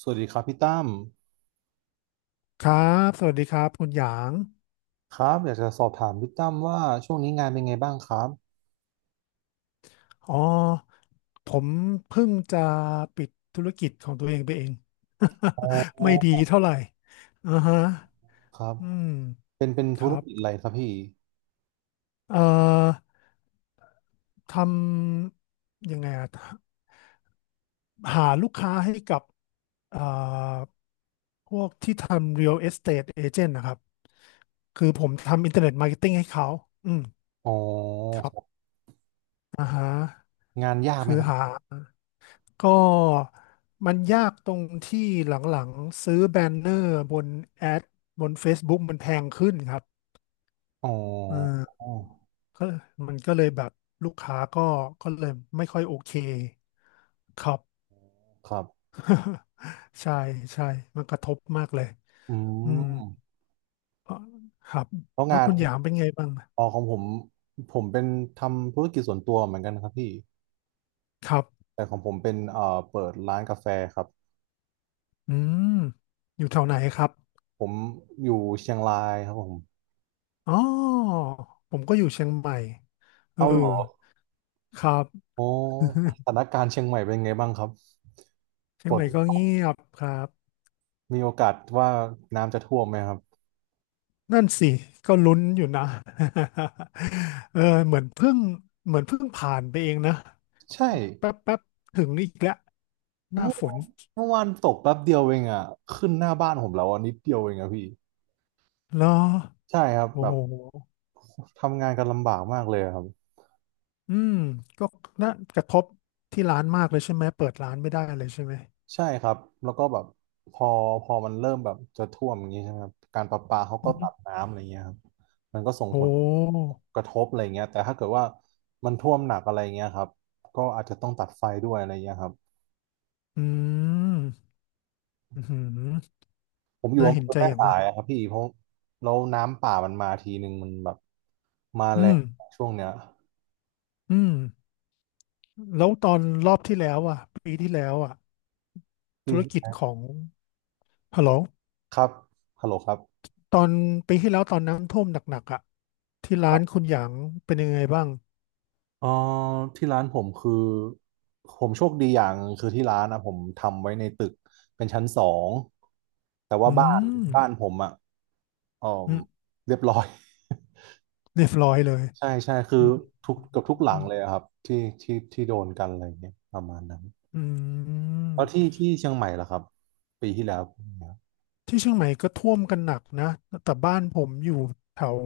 สวัสดีครับพี่ตั้มครับ สวัสดีครับคุณหยาง ครับอยากจะสอบถามพี่ตั้มว่าช่วงนี้งานเป็นไงบ้างครับอ๋อ ผมเพิ่งจะปิดธุรกิจของตัวเองไปเอง อ๋ อไม่ดีเท่าไหร่อ่าฮะครับอืม เป็นคธุรัรบ กิจอะไรครับพี่เอ่อ ทำยังไงอะหาลูกค้าให้กับ เอ่อพวกที่ทำ real estate agent นะครับ คือผมทำ internet marketing ให้เขา อืมอ๋อครับอ่าฮะงานยากไหมคือครับหา ก็มันยากตรงที่หลังๆซื้อแบนเนอร์บนแอดบน Facebook มันแพงขึ้นครับอ๋อเออก็มันก็เลยแบบลูกค้าก็เลยไม่ค่อยโอเคครับ ครับ ใช่ใช่มันกระทบมากเลยอือืมมเพราะครับแล้วแล้วงานคุณหยามเป็นไงบ้างอ๋อของผมผมเป็นทำธุรกิจส่วนตัวเหมือนกันครับพี่ครับแต่ของผมเป็นเปิดร้านกาแฟครับอืมอยู่แถวไหนครับผมอยู่เชียงรายครับผมอ๋อผมก็อยู่เชียงใหม่เออเอาเหรอครับ โอ้ส ถานการณ์เชียงใหม่เป็นไงบ้างครับเชียฝงใหนม่ก็เงียบครับมีโอกาสว่าน้ำจะท่วมไหมครับ นั่นสิก็ลุ้นอยู่นะ เออเหมือนเพิ่งเหมือนเพิ่งผ่านไปเองนะใช่แป๊บแป๊บถึงอีกแล้วหน้าเมื่อฝนเมื่อวานตกแป๊บเดียวเองอ่ะขึ้นหน้าบ้านผมแล้วอ่ะนิดเดียวเองอ่ะพี่เหรอใช่ครับแบโอ้บโหทำงานกันลำบากมากเลยอะครับอืมก็น่ากระทบที่ร้านมากเลยใช่ไหมเปิดร้านไม่ได้เลยใช่ไหมใช่ครับแล้วก็แบบพอพอมันเริ่มแบบจะท่วมอย่างนี้ใช่ไหมครับการประปาเขาก็อือฮึตัดน้ำอะไรเงี้ยครับมันก็ส่งผโอ้ลกระทบอะไรเงี้ยแต่ถ้าเกิดว่ามันท่วมหนักอะไรเงี้ยครับก็อาจจะต้องตัดไฟด้วยอะไรเงี้ยครับอืมอือหือผมอยู่น่าอำเภเห็นอใจแม่อย่างสามายกอะครับพี่เพราะแล้วน้ำป่ามันมาทีหนึ่งมันแบบมาอืแรมงช่วงเนี้ย อืมแล้วตอนรอบที่แล้วอ่ะปีที่แล้วอ่ะธุรกิจเฮ้ของฮัลโหล ครับฮัลโหลครับตอนปีที่แล้วตอนน้ำท่วมหนักๆอ่ะที่คร้ารันคุบณหยางเป็นยังไงบ้างเอ่อที่ร้านผมคือผมโชคดีอย่างงคือที่ร้านนะผมทำไว้ในตึกเป็นชั้นสองแต่ว่าอืบ้านมบ้านผมอ่ะเอ่ออืมเรียบร้อย เรียบร้อยเลยใช่ใช่คืออืมทุกเกับทุกหลัอืงมเลยอะครับที่ที่โดนกันอะไรเงี้ยประมาณนั้นอืแล้วที่มที่เชียงใหม่ล่ะครับปีที่แล้วเป็นไงครับที่เชียงใหม่ก็ท่วมกันหนักนะแต่บ้านผมอยู่แถว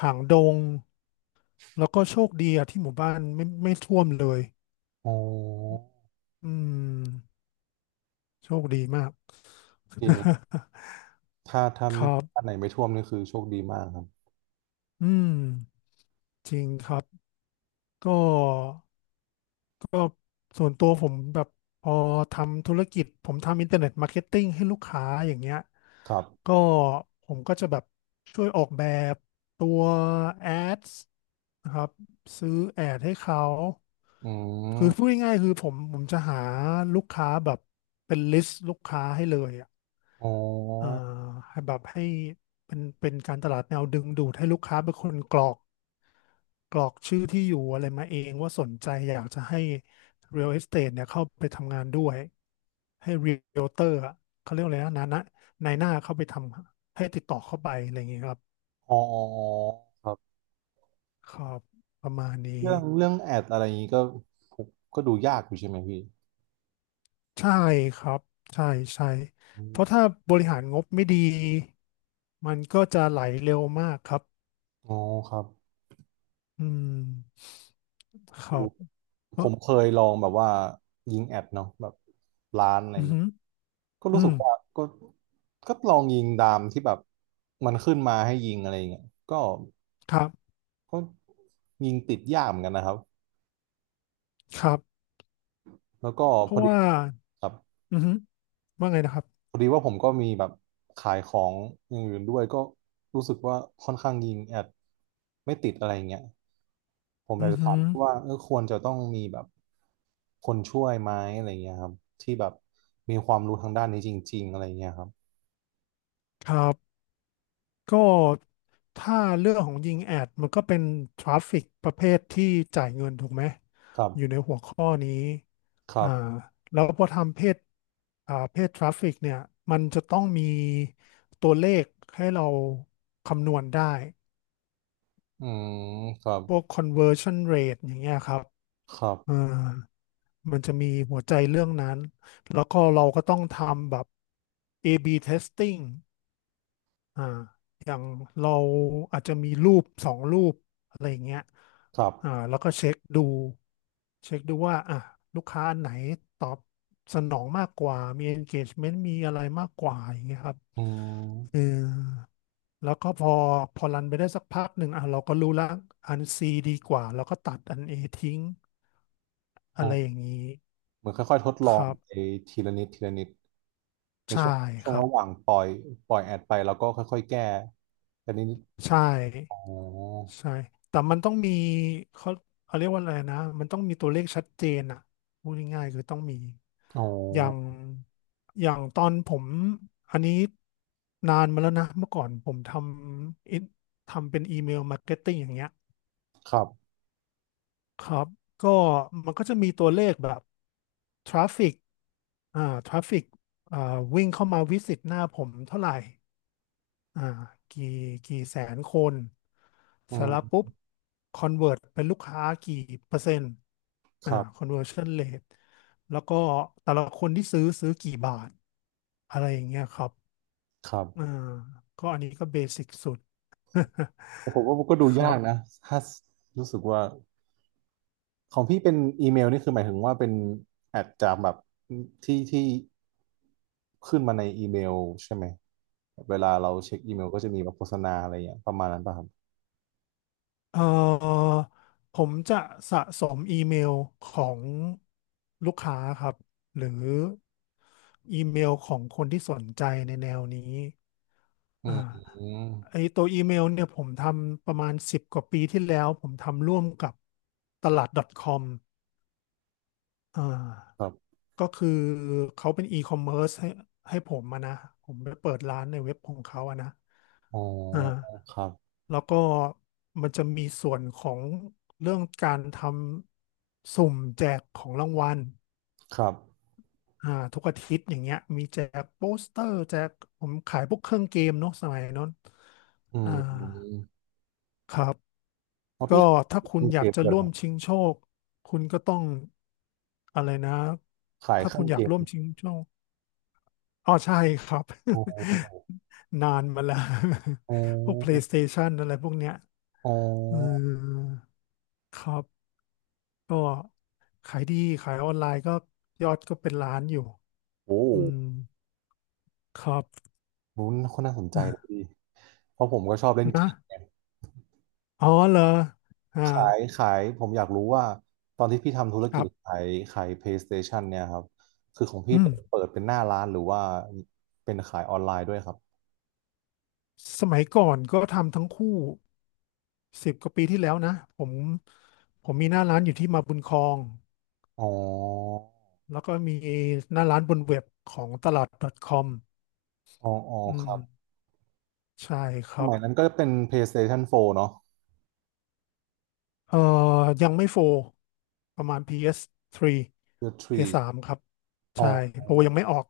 หางดงแล้วก็โชคดีอะที่หมู่บ้านไม่ท่วมเลยโอ้อืมโชคดีมาก จริงถ้า คไม่รับถ้าไหนไม่ท่วมนี่คือโชคดีมากครับอืมจริงครับก็ ส่วนตัวผมแบบพอทำธุรกิจผมทำอินเทอร์เน็ตมาร์เก็ตติ้งให้ลูกค้าอย่างเงี้ยครัก็บผมก็จะแบบช่วยออกแบบตัวแอดนะครับซื้อแอดให้เขาอืคือพูมดง่ายๆคือผมจะหาลูกค้าแบบเป็นลิสต์ลูกค้าให้เลยอะ อ๋อ อ่าให้แบบให้เป็นการตลาดแนวดึงดูดให้ลูกค้าเป็นคนกรอกชื่อที่อยู่อะไรมาเองว่าสนใจอยากจะให้ Real Estate เนี่ยเข้าไปทำงานด้วยให้ Realtor อะเขาเรียกอะไรนะนายหน้าเข้าไปทำให้ติดต่อเข้าไปอะไรอย่างเงี้ยครับอ๋อครับครับประมาณนี้เรื่องแอดอะไรอย่างนี้ก็ผมก็ดูยากอยู่ใช่ไหมพี่ใช่ครับใช่ใช่อเพราะมถ้าบริหารงบไม่ดีมันก็จะไหลเร็วมากครับอ๋อครับอืมครัดูบเอผอมเคยลองแบบว่ายิงแอดเนาะแบบร้านอะไรออืย่างเงี้ยม ก็อืรู้สึมกว่าก็ลองยิงตามที่แบบมันขึ้นมาให้ยิงอะไรอย่างเงี้ยก็ครับก็ยิงติดยากเหมือนกันนะครับครับแล้วก็เพพอราะดีว่าครับ อือฮึว่าไงนะครับพอดีว่าผมก็มีแบบขายของอย่างอื่นด้วยก็รู้สึกว่าค่อนข้างยิงแอดไม่ติดอะไรอย่างเงี้ยผมอยาอืกอจะฮึถามว่าเออควรจะต้องมีแบบคนช่วยไหมอะไรเงี้ยครับที่แบบมีความรู้ทางด้านนี้จริงๆอะไรเงี้ยครับครับก็ถ้าเรื่องของยิงแอดมันก็เป็นทราฟฟิกประเภทที่จ่ายเงินถูกไหมครัอยู่ในบหัวข้อนี้ครัอ่าบแล้วพอทำเพจเพจทราฟฟิกเนี่ยมันจะต้องมีตัวเลขให้เราคำนวณได้อืมครับพวก conversion rate อย่างเงี้ยครับครับอ่า มันจะมีหัวใจเรื่องนั้น แล้วก็เราก็ต้องทำแบบ A/B testing อ่าอย่างเราอาจจะมีรูปสองรูปอะไรอย่างเงี้ยครับแล้วก็เช็คดูว่าอ่ะลูกค้าอันไหนตอบสนองมากกว่า มี engagement มีอะไรมากกว่าอย่างเงี้ยครับอืเออมแล้วก็พอรันไปได้สักพักหนึ่งอ่ะเราก็รู้ละอัน C ดีกว่าแล้วก็ตัดอัน A ทิ้งอะโอ้ไรอย่างนี้เหมือนค่อยๆทดลอคงรับ ไปทีละนิดทีละนิดในใช่ช่วงครับ ระหว่างปล่อยแอดไปแล้วก็ค่อยๆแก้แต่นี้ใช่อ๋อใช่แต่มันต้องมีเขาเขาเรียกว่าอะไรนะมันต้องมีตัวเลขชัดเจนอ่ะพูดง่ายๆคือต้องมีอ๋อ อย่างอย่างตอนผมอันนี้นานมาแล้วนะเมื่อก่อนผมำอินทำเป็นอีเมลมาร์เก็ตติ้งอย่างเงี้ยครับครับก็มันก็จะมีตัวเลขแบบทราฟิกอ่าทราฟิกอ่าวิ่งเข้ามาวิสิตหน้าผมเท่าไหร่ อ่ากี่กี่แสนคนอืเสร็จแล้วมปุ๊บคอนเวิร์ตเป็นลูกค้ากี่เปอร์เซ็นต์ครับ conversion rate แล้วก็แต่ละคนที่ซื้อกี่บาทอะไรอย่างเงี้ยครับครัอ่าบ ก็อันนี้ก็เบสิกสุด ผมว่ามันก็ดู ครัยากบ นะถ้ารู้สึกว่าของพี่เป็นอีเมลนี่คือหมายถึงว่าเป็นแอดจากแบบที่ที่ขึ้นมาในอีเมลใช่ไหม เวลาเราเช็คอีเมลก็จะมีแบบโฆษณาอะไรอย่างเงี้ยประมาณนั้นป่ะครับเอ่อผมจะสะสมอีเมลของลูกค้าครับหรืออีเมลของคนที่สนใจในแนวนี้อือ่ามไอตัวอีเมลเนี่ยผมทำประมาณสิบกว่าปีที่แล้วผมทำร่วมกับตลาด .com อ่าครับก็คือเขาเป็นอีคอมเมิร์ซให้ผมมานะผมไปเปิดร้านในเว็บของเขาอะนะ อ๋ออ่าครับแล้วก็มันจะมีส่วนของเรื่องการทำสุ่มแจกของรางวัลครับอ่าทุกอาทิตย์อย่างเงี้ยมีแจกโปสเตอร์แจกผมขายพวกเครื่องเกมเนาะสมัยนั้นอือ่ามครับเพราะก็พี่ขาถ้ายเคคุณรื่องอเกยากมจะเลยเหรอร่วคมรับชิงโชคคุณก็ต้องอะไรนะขายถ้าเคคุรื่อณงอเกยากมร่วมชิงโชคอ๋อใช่ครับ อ๋อ นานมาแล้ว อ๋อ พวก PlayStation อะไรพวกเนี้ยอ๋อือมครับ ก็ขายดีขายออนไลน์ก็ยอดก็เป็นล้านอยู่โอ้ อืมครับ รู้นคนน่าสนใจดีเพราะผมก็ชอบเล่น เกนะมไงอ๋อเหรออ่าขายผมอยากรู้ว่าตอนที่พี่ทำธุรคกิรัจบขายขาย PlayStation เนี่ยครับคือของพี่อืมเป็นเปิดเป็นหน้าร้านหรือว่าเป็นขายออนไลน์ด้วยครับสมัยก่อนก็ทำทั้งคู่สิบกว่าปีที่แล้วนะผมผมมีหน้าร้านอยู่ที่มาบุญครองอ๋อแล้วก็มีหน้าร้านบนเว็บของตลาด .com อ๋ออ๋ออืคมรับใช่คสรับมัยนั้นก็เป็น PlayStation 4เนาะ เอ่อยังไม่โฟร์ประมาณ PS3 The Tree PS3 ครับอ๋อใช่โฟร์ยังไม่ออก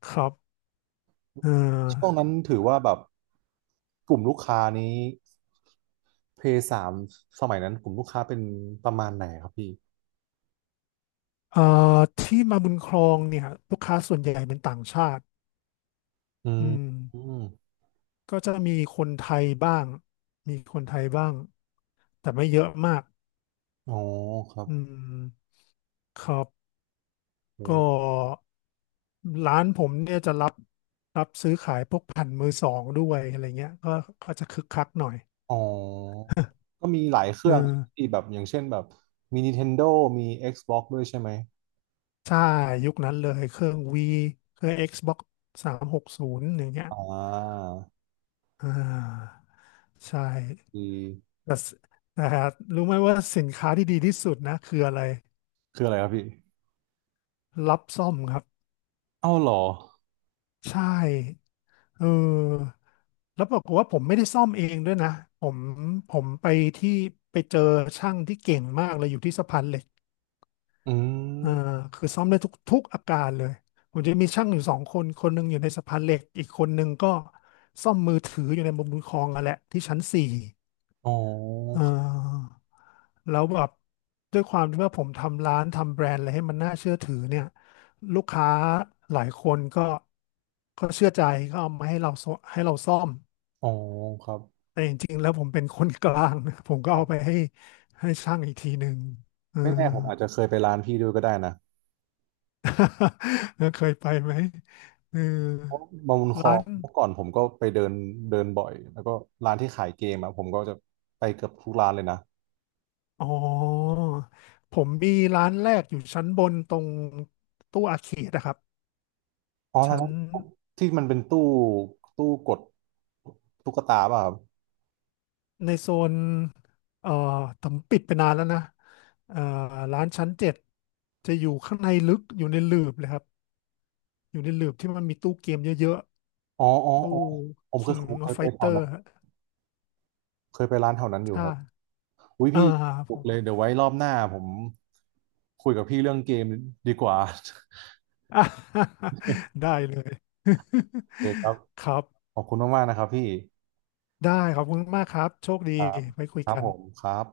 ครับเอช่วงอนั้นถือว่าแบบกลุ่มลูกค้านี้ PS3 สามสมัยนั้นกลุ่มลูกค้าเป็นประมาณไหนครับพี่เอ่ที่มาบุญครองเนี่ยลูกค้าส่วนใหญ่เป็นต่างชาติอือืมมอืมก็จะมีคนไทยบ้างมีคนไทยบ้างแต่ไม่เยอะมากอ๋อครับ อืมครับอืก็มร้านผมเนี่ยจะรับซื้อขายพวกแผ่นมือสองด้วยอะไรเงี้ยก็จะคึกคักหน่อยอ๋อก็มีหลายเคเอรื่อองที่แบบอย่างเช่นแบบมี Nintendo มี Xbox ด้วยใช่ไหมใช่ยุคนั้นเลยเครื่องวีเครื่อง Xbox 360อย่างเงี้ยอ่าอ่าใช่ ดีแต่สแต่รู้ไหมว่าสินค้าที่ดีที่สุดนะคืออะไรคืออะไรครับพี่รับซ่อมครับเอ้าเหรอใช่เออแล้วปรากฏว่าผมไม่ได้ซ่อมเองด้วยนะผมผมไปที่ไปเจอช่างที่เก่งมากเลยอยู่ที่สะพานเหล็กอืเออมคือซ่อมได้ทุกอาการเลยผมจะมีช่างอยู่สองคนคนหนึ่งอยู่ในสะพานเหล็กอีกคนหนึ่งก็ซ่อมมือถืออยู่ในมุมบุญครองนั่นแหละที่ชั้นสี่อ๋อเออ แล้วแบบด้วยความที่ว่าผมทำร้านทำแบรนด์อะไรให้มันน่าเชื่อถือเนี่ยลูกค้าหลายคนก็เชื่อใจก็เอามาให้เราซ่อให้เราซ่อมอ๋อครับแต่จริงๆแล้วผมเป็นคนกลาง นะผมก็อ๋อเอาไปให้ให้ช่างอีกทีหนึ่งเออ ไม่แน่ผมอาจจะเคยไปร้านพี่ด้วยก็ได้นะ แล้วเคยไปไหมเออเพราะบางบุญครอร้างนเมื่อก่อนผมก็ไปเดินเดินบ่อยแล้วก็ร้านที่ขายเกมอะผมก็จะไปเกือบทุกร้านเลยนะอ๋อผมมีร้านแรกอยู่ชั้นบนตรงตู้อาเขตนะครับอ๋อร้านชั้น นั้นที่มันเป็นตู้ตู้กดตุ๊กตาป่ะครับ ในโซนเอ่อผมปิดไปนานแล้วนะเอ่อร้านชั้นเจ็ดจะอยู่ข้างในลึกอยู่ในหลืบเลยครับอยู่ในหลืบที่มันมีตู้เกมเยอะอ๋ออ๋อๆตู้ อ๋อKing ผมเค of ยไปแถว Fighter นั้นเคยไปร้านแถวนั้นอยู่คถ้ารับ อุ้ยอ่าพี่ผถูกม เลยเดี๋ยวไว้รอบหน้าผมคุยกับพี่เรื่องเกมดีกว่า อ่ะ ได้เลย โอเคครับ ครับขอบคุณมากๆนะครับพี่ ได้ขอบคุณมากครับโชคดีครับไว้คุยครับกัผนมครับ